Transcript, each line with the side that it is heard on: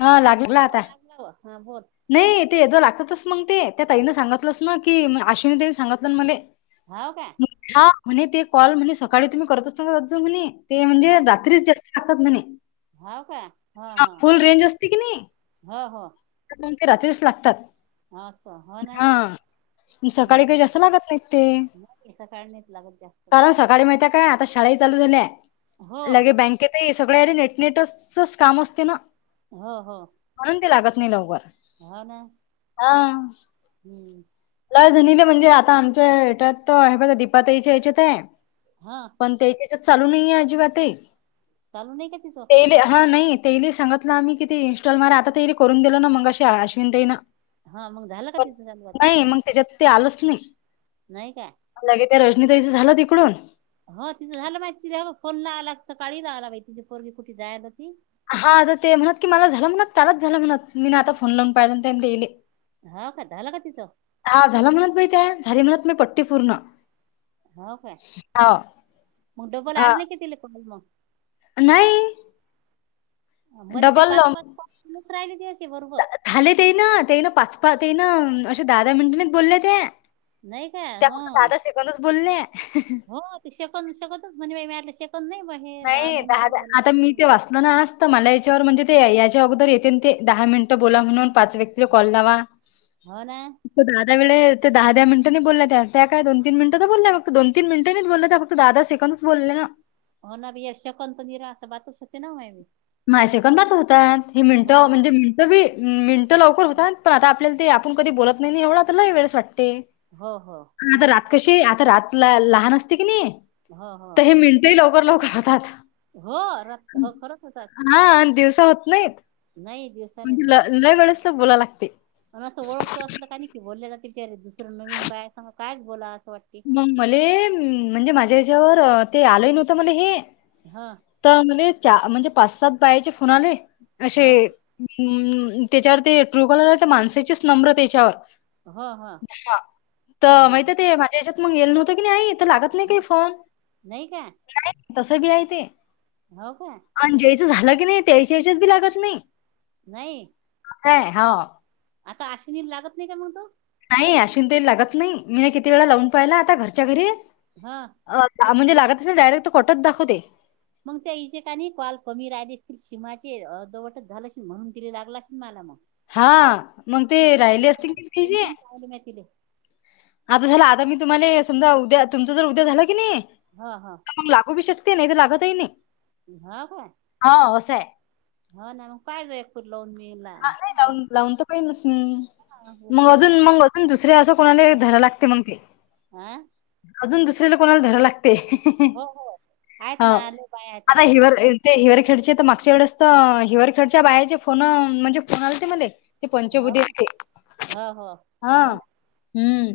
left: हा लागला
right: हो
left: आता.
right: लांब लावा हा बोल
left: नाही तेज लागतातच मग ते त्या ताईनं सांगितलंच ना की आश्विनी त्यांनी सांगितलं मले.
right: हो काय? [unintelligible]
left: हा म्हणे ते कॉल म्हणे सकाळी तुम्ही करत असता जा म्हणे ते म्हणजे
right: हाव
left: रात्रीच जा तात म्हणे,
right: हाव का
left: फुल रेंज असते कि नाही.
right: हा हा.
left: म्हणून ते रात्रीच लागतात.
right: आस हो नाय
left: हा. सकाळी काही जास्त लागत नाही ते,
right: नाही सकाळ नाहीच लागत जास्त
left: कारण सकाळी माहित काय आता शाळाही चालू झाल्या
right: हो
left: लगे बँकेतही सगळं नेटनेटचच काम असते ना.
right: हो हो. [unintelligible]
left: म्हणून ते लागत नाही लवकर.
right: हा ना.
left: आ
right: हम्म.
left: ला झाणीले म्हणजे आता आमच्या हटत आहे बघ दीपाताईच्या हेच्यात आहे.
right: हा.
left: पण ते त्याच्यात चालू नाहीे आहे अजिबात ते [unintelligible]
right: चालू नाही का तिचं?
left: तेली अहा नाही तेली सगितलं, आम्ही किती इन्स्टॉल मार आता तेली करून दिलो ना मग अे अश्विन देई ना.
right: हा मग झाला का तिस हजार नोटा. [unintelligible]
left: नाही मग, त्याच्यात ते आलच नाही.
right: नाही का?
left: लगे त्या रजनीताईचं झालं तिकडून?
right: ह तिचं झालं माहिती तिचा फोन ला ला कसं काळी ला ला बाई तीची पोरगी कुठे जायला ती
left: हा आता ते म्हणत की मला झालं म्हणत कालच झालं म्हणत मी ना आता फोन लावून पाहिल त्यांले
right: हा का झाला का तिचं?
left: हा झाला म्हणत बाई त्या, झाली म्हणत मी पट्टी पूर्ण. [unintelligible] [unintelligible]
right: हो काय?
left: हाव
right: म डबल
left: हा
right: आलं नाही की तिला कॉल मग.
left: नाही. [unintelligible] [unintelligible] [unintelligible]
right: मले ते
left: डबल
right: पाच पाच पाच राहिले ते तेचे बरुबर.
left: झाले ते ना ते ना पाचपा ते ना असे दहा दहा मिनटनी बो ले ते.
right: नाही का
left: त्या फक्त
right: हो
left: दादा शेकंदच च बोललें.
right: हो ते सेकंतच म्हणेण मा सेकंद नाही भं [unintelligible]
left: नाही दहा दा आता मी ते वाचतो. ना ना असत मला याच्यावर म्हणजे ते, याच्या अगोदर येते ते दहा मिनिटं बोला म्हणून. पाच व्यक्तीला,
right: हो
left: कॉल लावा.
right: हो ना
left: दहा दहा वेळे ते दहा दहा मिनटांनायित बोलल्यात त्या काय दोन तीन मिंट तर बोललाय फक् दोन तिन मिंट नई बोलय त्या दादा सेकंदच बोलल्या ना.
right: होणार यश कपंनी र असं, बातच होते नहोय,
left: माझ सेकं बारत होतात. ह मिनटं, म्हणजे मिनटं बी, मिनटं लवकर होतात. पण त आता आपल्याला ते आपण कधी बोलत नाही नं येवढ तरला वेळेस वाटते.
right: हो हो
left: आता रात
right: हं.
left: कशी आता रात तु ल ला लहान असते की, नाही
right: हो हो
left: तर हे मिणटं ही लवकर लवकर होतात.
right: हो र हो खरच ह
left: हा आणि दिवसा होत नाहीत..
right: नाही दिवस
left: म्हणजे ल ल वेळेस तरचं बोलाय लागते.
right: पण असं ओळखतो असलं का नाही की, बोलल्या जाते बिचारे दुसरं नवीन बाया समोर कायच बोला असं वाटते
left: मग मले म्हणजे माझ्या हेच्यावर ते आलंय नव्हतं मले हे
right: हा
left: तर म्हले चा म्हणजे पाच सात बायाचे फोन आले अशे
right: हो ना
left: हम् त्याच्यावर ते ट्रू कॉलर होत ते माणसाचेच नम्र त्याच्यावर.
right: हो हो
left: हा तर
right: हो
left: माहित ते भा तेजच्यात मग येल नव्हतं की आई नाहीथ लागत नाही काही
right: हो
left: फोन
right: नाही का
left: नाही तस बी हाय ते
right: हो काय?
left: आणि ज्यायचं झालं की नाही त्यायच्या याच्याच बी लागत नाही.
right: नाही
left: काय हो
right: आता आश्विनीला लागत नाही का मगतो.
left: नाही अश्विनी तईल लागत नाही, मी नाही किती वेळा लावून पाहिला आता घरच्या घरी.
right: हा
left: अ म्हणजे लागत असेल डायरेक्ट तर कटत दाखवते.
right: मग त्या इेचेंने कॉल कमी राहिलेसतील, सीमाचे दवटच झाला म्हणून तिला लागलाश मला मग.
left: हा मग ते
right: कित ला
left: राहिले असतील
right: हो-
left: की
right: [unintelligible] दोन तीन पाले म तले
left: आप झाला आता मी तुम्हाले समजा उद्या, तुमचं जर उद्या झालं की नाही,
right: हा हा,
left: तर मग लागू शकते नाही तर लागतही नाइ.
right: हा काय?
left: हा असय.
right: हो ना काय एकू पणलवन मल
left: हा नाही लावून लावून त पहि नस मी.
right: हा,
left: मग
right: उचलत
left: अजून
right: जाईल
left: मग अजून दुसरे असं कोणालाही धरा लागते मग ते.
right: आं
left: अजून दुसरीला कोणाला धराव लागतेय.
right: हो हो आहेत ना आले बाय आया
left: आता
right: ताल
left: हिवर ते हिवररखेडचे तर मागच्या वेळेस तर, हिवररखेडच्या बायाचे फोन म्हणजे फोन आले ते मले. ते
right: हो
left: पंचबुधी
right: का
left: हाय ते.
right: हो हो
left: हा
right: हो ना
left: हम्म,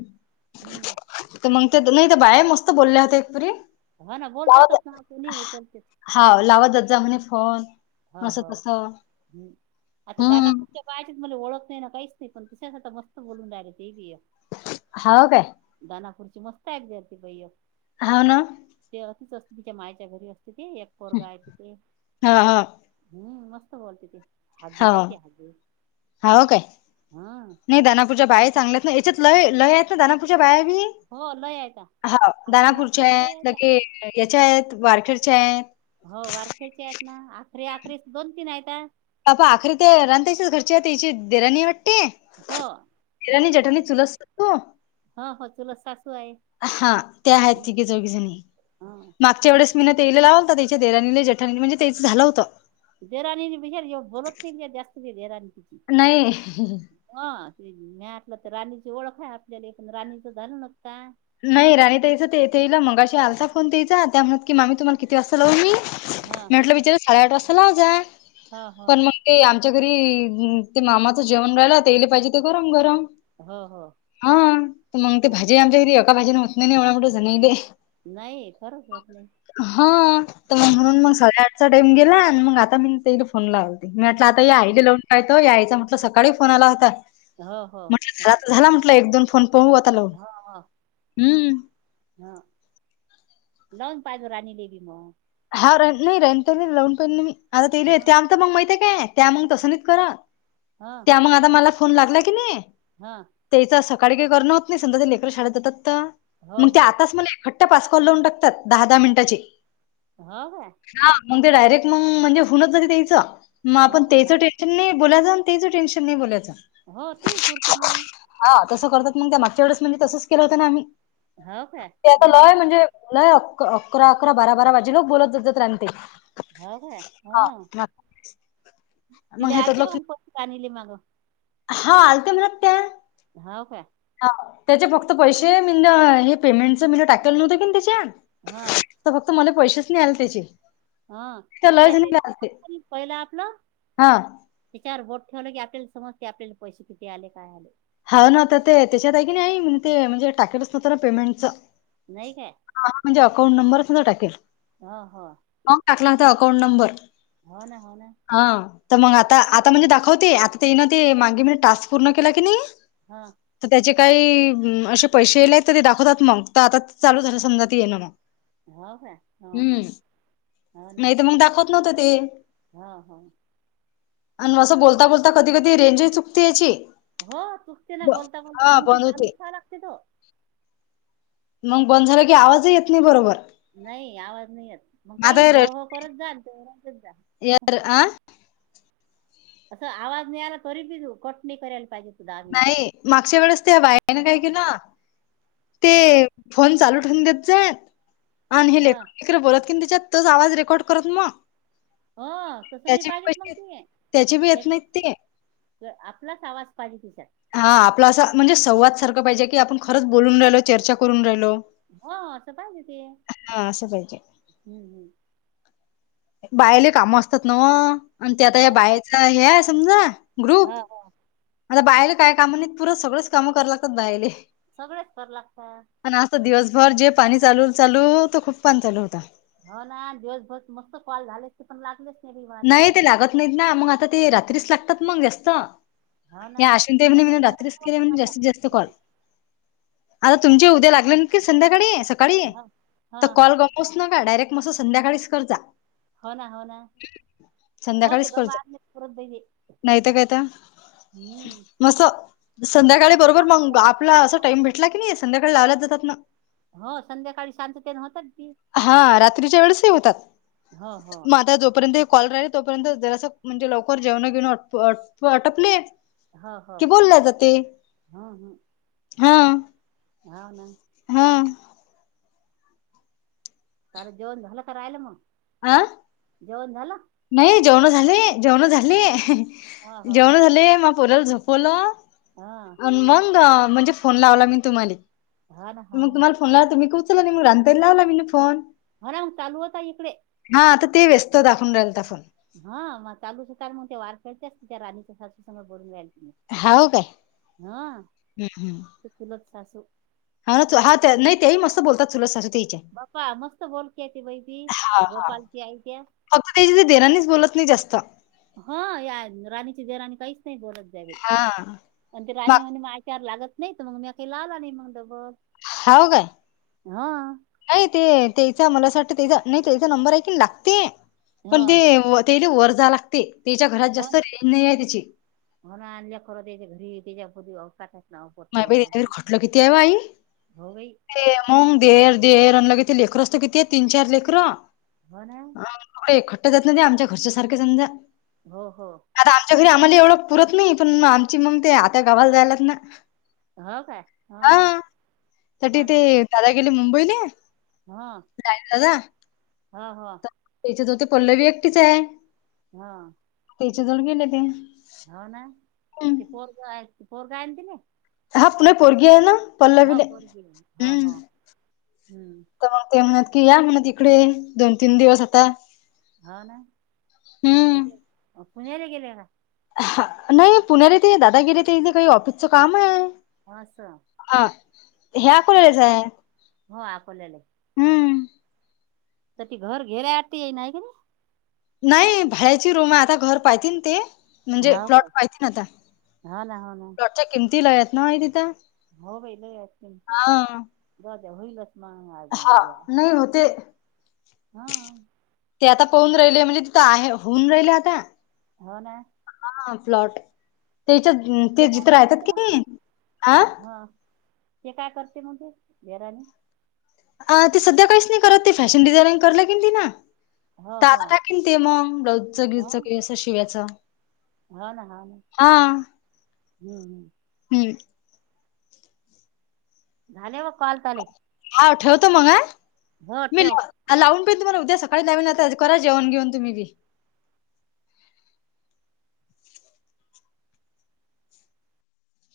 right: हम्म
left: तर मग ते तदुमते नते बाय मस्त बोलल्या होत्या [unintelligible]
right: हो ना
left: लावत
right: बोलतातच ना कोणी उचलतेत.
left: हा लावा दात जा म्हणे फोन.
right: हो
left: असं
right: हो
left: तसं
right: ह् आता
left: हम्म
right: दानापूरच्या पाहिज मला ओळख नाही ना काहीच नाही पण तिच्यासाठीता मस्त बोलून राहियला ते बी
left: हाव काय?
right: दानापूरची मस्त हायेत ग ती बाई ऐक.
left: होव ना?
right: ते असीच असते तिच्या मायच्या घरी असते ते एक पोरगा आहे तिथे
left: हा हा.
right: हम्म मस्त बोलते ते
left: हो
right: हागे आहे ते हागे
left: हो काय
right: हा
left: नाही दनापूच्या बाहे चांगल्या नाही याच्यात लय लय आहेत ना दनापूच्या बायावीी
right: हो लय आहेता
left: हा
right: आपली
left: दानापूरच्या
right: हागेच लय
left: आहेत
right: आहेता
left: लगे याच्या आहेत वारखेडच्या आहेत
right: हो वारखेडचे आहेत ना अखरी अखरीे दोन तीन आहेत
left: अपा आखरी ते राांतायचस घरचीची देराणी वाटते
right: हो
left: देराणी
right: हा
left: जेठाणी चुलत सासू
right: हो हो चुला सासू आहे
left: हा ते आहेत तिघे जोघी जणी
right: हा
left: मग आजच्या वेळेस मी ना तेला लाव हो त्याच्या देरानीले जठानी म्हणजे तेच झालं होतं
right: दरा विशार बोलततेे जास्त देरा किची
left: नाही
right: ह मटलं तर राणीची ओळख आहे आपल्यालाण राणीचं झालं नक का
left: नाही राणी त्याच तेथईला मंगाशी आलता फोन त्यायचा त्या म्हणत की मामी तुम्हाला किती वाजता लावू मी म
right: का हा
left: म्हटलं बिचारा साडेआठ वाजता लाव जाय
right: हा हा
left: पण मग ते आमच्या घरी ते मामाचं जेवण राहिला तेले पाहिजे ते गरम गरम
right: हो हो
left: हा तर मग ते
right: हा
left: भाजी आमच्या घरी एका भाजीने होत नाही नाही एवढ मोठं जणले
right: नाही खरंच होत नाही
left: हा तर
right: हा हा
left: म्हणून मग साध चा टाईम गेला आणि मग आता मी ते फोन लावती मी म्हटलं आता
right: हा
left: या आली लावून य तो यायचं म्हटलं सकाळी फोन आला होता
right: हो हो
left: म्हट झाला तर झाला म्हटलं एक दोन फोन पहूता
right: हा हा
left: हम्म
right: हां लंग पाजो राणी ललेब म
left: हा र नाही रनता लवून पण मी आता ते
right: ह
left: त्या आम मग माहितीय काय त्या मग तसं नाहीच करा
right: हा
left: त्या मग आता मला फोन लागला की नाही
right: हा
left: तेच सकाळी काही करणं होत नाही सधा ते कर शाळेत जातात तर
right: हो
left: मग ते
right: हो
left: आताच मला त्या पासकॉल लावून टकतात दहा दहा मिनिटाची
right: हा का
left: हा मग ते डायरेक्ट मग म्हणजे होनच झाली त्याच मग
right: हो ना
left: आपण त्याच
right: घा
left: टे नाही बोयचं तेच टेन्शन नाही बोयचं
right: हो ते पुरते मग
left: हा तसं करतात मग त्या मागच्या वेळेस म्हणजे तसंच केलं होतं ना आम्ही
right: हो काय
left: ते आता
right: हो
left: लॉ आहे म्हणजे नाही अक अकरा अकरा बारा बारा वाजे लोक बोलत ज राते
right: हो काय हो
left: मग
right: तिला
left: हे तर
right: आलते का
left: लक्ष
right: म कोत कानली मग
left: हा आलते म्हणत त्या
right: हा काय
left: ह त्याचे फक्त पैसे मी हे पेमेंटच मी टाकलं नव्हतं की त्याच्यात
right: हा
left: तर फक्त मला पैसेच नाही आले त्याची
right: हा त्या ते पहिला आपलं
left: हा
right: त्याच्यावर बोट ठेवलं की आपल्याला समजते आपल्याले पैसे किती आले काय आले
left: हा ना आता ते त्याच्यात आहे की नाही ते म्हणजे टाकलंच नव्हतं ना पेमेंटच
right: नाही काय
left: ह म्हणजे अकाउंट नंबर सुद्धा टाकेल
right: हा हा
left: मग टाकला होता अकाउंट नंबर
right: हो ना हो ना
left: हा तर मग आता
right: हो
left: आता म्हणजे दा दाखवते आता ते ना ते माांगे म्ह टास्क पूर्ण केला की नाही
right: हा
left: तर त्याचे काही असे पैसेले आहेत तर ते दाखवतात मग तर आता चालू झालं समजा त ये ना मग
right: हो का हो
left: हम्म
right: हो हो ना....
left: नाही तर मग दाखवत नव्हतं ते....
right: हा हा....
left: आणि म कस बोलता बोलता कधी कधी रेंज चुकते अशी....
right: हो चुकते ना बोलता बोलता मग ते
left: बंद होते
right: चालूच ठेवाय लागते....
left: मग बंद झालं की आवाज येत नाही बरोबर....
right: नाही आवाज नाही येत मग काही नाही हो हो करत जा तेच जा....
left: यर अ...
right: असं आवाज नाही आला तरी बी कट नाही करायला पाहिजे... तू दहा मिनिटं.
left: नाही मागच्या वेळेस त्या बायकांनी काय केलं? ते
right: हा....
left: फोन चालू ठेवून देत जा आणि हे लेप....
right: हं
left: तिला बोलत कि त्याच्यात तच आवाज रेकॉर्ड करत मग....
right: हो तसं नाही
left: त्याचे बी
right: पाहिजेेत मग
left: पैसे
right: त
left: त्याचे बी येत
right: त्याची...
left: नाहीत ते
right: आपलाच आवाज पाहिजे कि शकत...
left: हा आपला असं म्हणजे संवाद सारखं पाहिजे की आपण खरंच बोलून राहिलो चर्चा करून राहिलो...
right: हो असं पाहिजे ते हम
left: हा असं पाहिजे
right: हम्म.....
left: पहिले का मस्त आहेत नव्ह ते आता या बायाचा हे आहे समजा...
right: हा
left: ग्रुप
right: हा....
left: आता बाहेर काय काम नाहीत पुरं सगळेच कामं करा लागतात बाहेले...
right: सगळेच करू लागतात.....
left: आता दिवसभर जे पाणी चालू चालू खूप पाणी चालू होत...
right: हो ना दिवसभर मस्त कॉल झाले.... पण लागतच नाही... माले.
left: नाही ते लागत नाहीत ना मग आता ते रात्रीच लागतात मग जास्त....
right: हो ना
left: या असून ते म्हणे
right: असंच
left: म्हण
right: करत
left: रात्रीच केले
right: बसू
left: म्हण
right: आता.
left: जास्तीत जास्त कॉल..... आता तुमचे उद्या लागले संध्याकाळी सकाळी
right: हो हा
left: तर कॉल... हो न का डायरेक्ट मस्त संध्याकाळीच कर जा....
right: हो ना हो ना हो ते
left: संध्याकाळीच
right: ग
left: कर जा
right: म परत ब....
left: नाही तर काय तर मस्त संध्याकाळी
right: हे तर
left: बरोबर मग
right: चांगलं
left: आपला
right: आहे.
left: अस टाइम भेट.... लगेच संध्याकाळ लावला जात ना.....
right: हो संध्याकाळी सात ते नऊ होतात ती...
left: हा रात्रीच्या वेळेस होतात
right: हो हो
left: मग आता जोपर्यंत.... कॉल राहि तो पर्यंत जरास म्हणजे लवकर जेवण घेऊन आटपले....
right: हो हो
left: कि बोलला ते हा....
right: हा ना....
left: हा.....
right: सारं जेवण झालं का राहिलं मग...
left: आं.....
right: जेवण झालं.....
left: नाही जेवण झाले जेवण झाले
right: हा हो हो
left: जेवण झाले म पोरला झोपवलं.....
right: हा....
left: मग म्हणजे फोन लावला मी तुम्हा
right: हा ना हा
left: म
right: ना
left: तुम्हाला.... फोन लावल्यावर मी तुम्ही उचलला काय नाही मग रात्री आणि लावला मी फोन....
right: हर चालू होता इकडे....
left: हा आता ते व्यस्त दाखवून राहिल तर फोन...
right: हा मग चालू होता मग ते वार खेळतेच त्या राणीच्या सासू समोर बोलून रायल त....
left: हाव काय
right: हा
left: हम्म, हम्म.
right: ते चुलत सासू....
left: हा ना हा त्या नाही तेही मस्त बोलतात चुलत सासू ते....
right: बाप्पा मस्त बोलते त बाहिती
left: हा हा
right: गोपालची आई त्याया....
left: फक्त त्याच्या ते दिरानीच बोलत नाही जास्त
right: हा या राणीची देवरानी काहीच नाही बोलत जा बाई
left: हा
right: आणि ते राणी
left: मग
right: म्हणे माझ्या यांच्यावर लागत नाहीत मग मी काही लावला नाही मग बघत
left: हाव काय? नाही ते त्याचा मला असं वाटतं तेचा नाही त्याचा नंबर ऐकि नाही लागते
right: हो
left: पण ते ते वर जावे लागते त्याच्या घरात
right: हो
left: जास्त रेंज नाही आहे त्याची
right: [unintelligible]
left: यावेळी
right: यायचं
left: खोटल किती आहे बाई
right: हो बाई
left: ते मग देर देर अनला किती लेकरं असतो किती तीन चार लेकरं
right: हे ना
left: ते खट्ट घातलेले आमच्या घरच्या सारख्या समजा
right: हो हो
left: आता आमच्या घरी आम्हाला एवढं पुरत नाही पण आमची मग ते आता गावाला जायलात ना
right: हो काय हा
left: तटी ते दादा गेले मुंबईला
right: हा
left: काय झालं.
right: हो हो.
left: त्याच्या जवळ ते पल्लवी एकटीच आहे.
right: हा.
left: त्याच्याजवळ गेले ते
right: हो ना स
left: हम्म
right: पोरग पोरगा आणतील ना
left: हा तुला पोरगी आहे ना
right: हा
left: पल्लवीले
right: पोरगी हाय हा
left: हम्म
right: हा हम्म
left: तर मग ते की या तुम्ही तिकडे दोन तीन दिवस आता
right: हो ना
left: हम्म
right: ते पुण्याला गेले का?
left: नाही पुण्यात तिथे दादा गेले ते इथे काही ऑफिसचं काम आहे.
right: आस
left: हा ह्या
right: हो, अकोल्याला
left: [unintelligible]
right: [unintelligible]
left: नाही भाड्याची रूम आहे आता घर पाहतील ते म्हणजे
right: नाही हो
left: प्लॉट
right: काय
left: पाहतील आता
right: हो ना हो ना
left: प्लॉटच्या किमती लय आहेत ना तिथं.
right: हो बाई लय असत
left: हा
right: द्या द्या होईलच. महागा नऊ
left: हा
right: घ्या
left: नाही होते.
right: हा [unintelligible]
left: ते आता पाहून राहिले म्हणजे तिथं आहे होऊन राहिले आता
right: हो ना
left: हा प्लॉट त्याच्यात ते
right: काय
left: जिथ
right: करते
left: राहतात
right: तर मग
left: की
right: ते
left: नाही आ
right: हा ते काय करते मग ते देवरानी
left: अ ते सध्या काहीच नाही करत ते फॅशन डिझानिंग करल कीन ती न
right: हो
left: तात
right: हो
left: टाकेन ते मग ब्लाऊज
right: हो
left: बिऊजच की असं शिवायच.
right: हो ना हा ना हम्म
left: हम्म.
right: झाले ओ कॉल झाले.
left: हा ठेवतो मग आ मील
right: ठेव
left: आ लावून पण तुम्हाला उद्या सकाळी नवीन आता करा जेवण घेऊ तुम्ही बी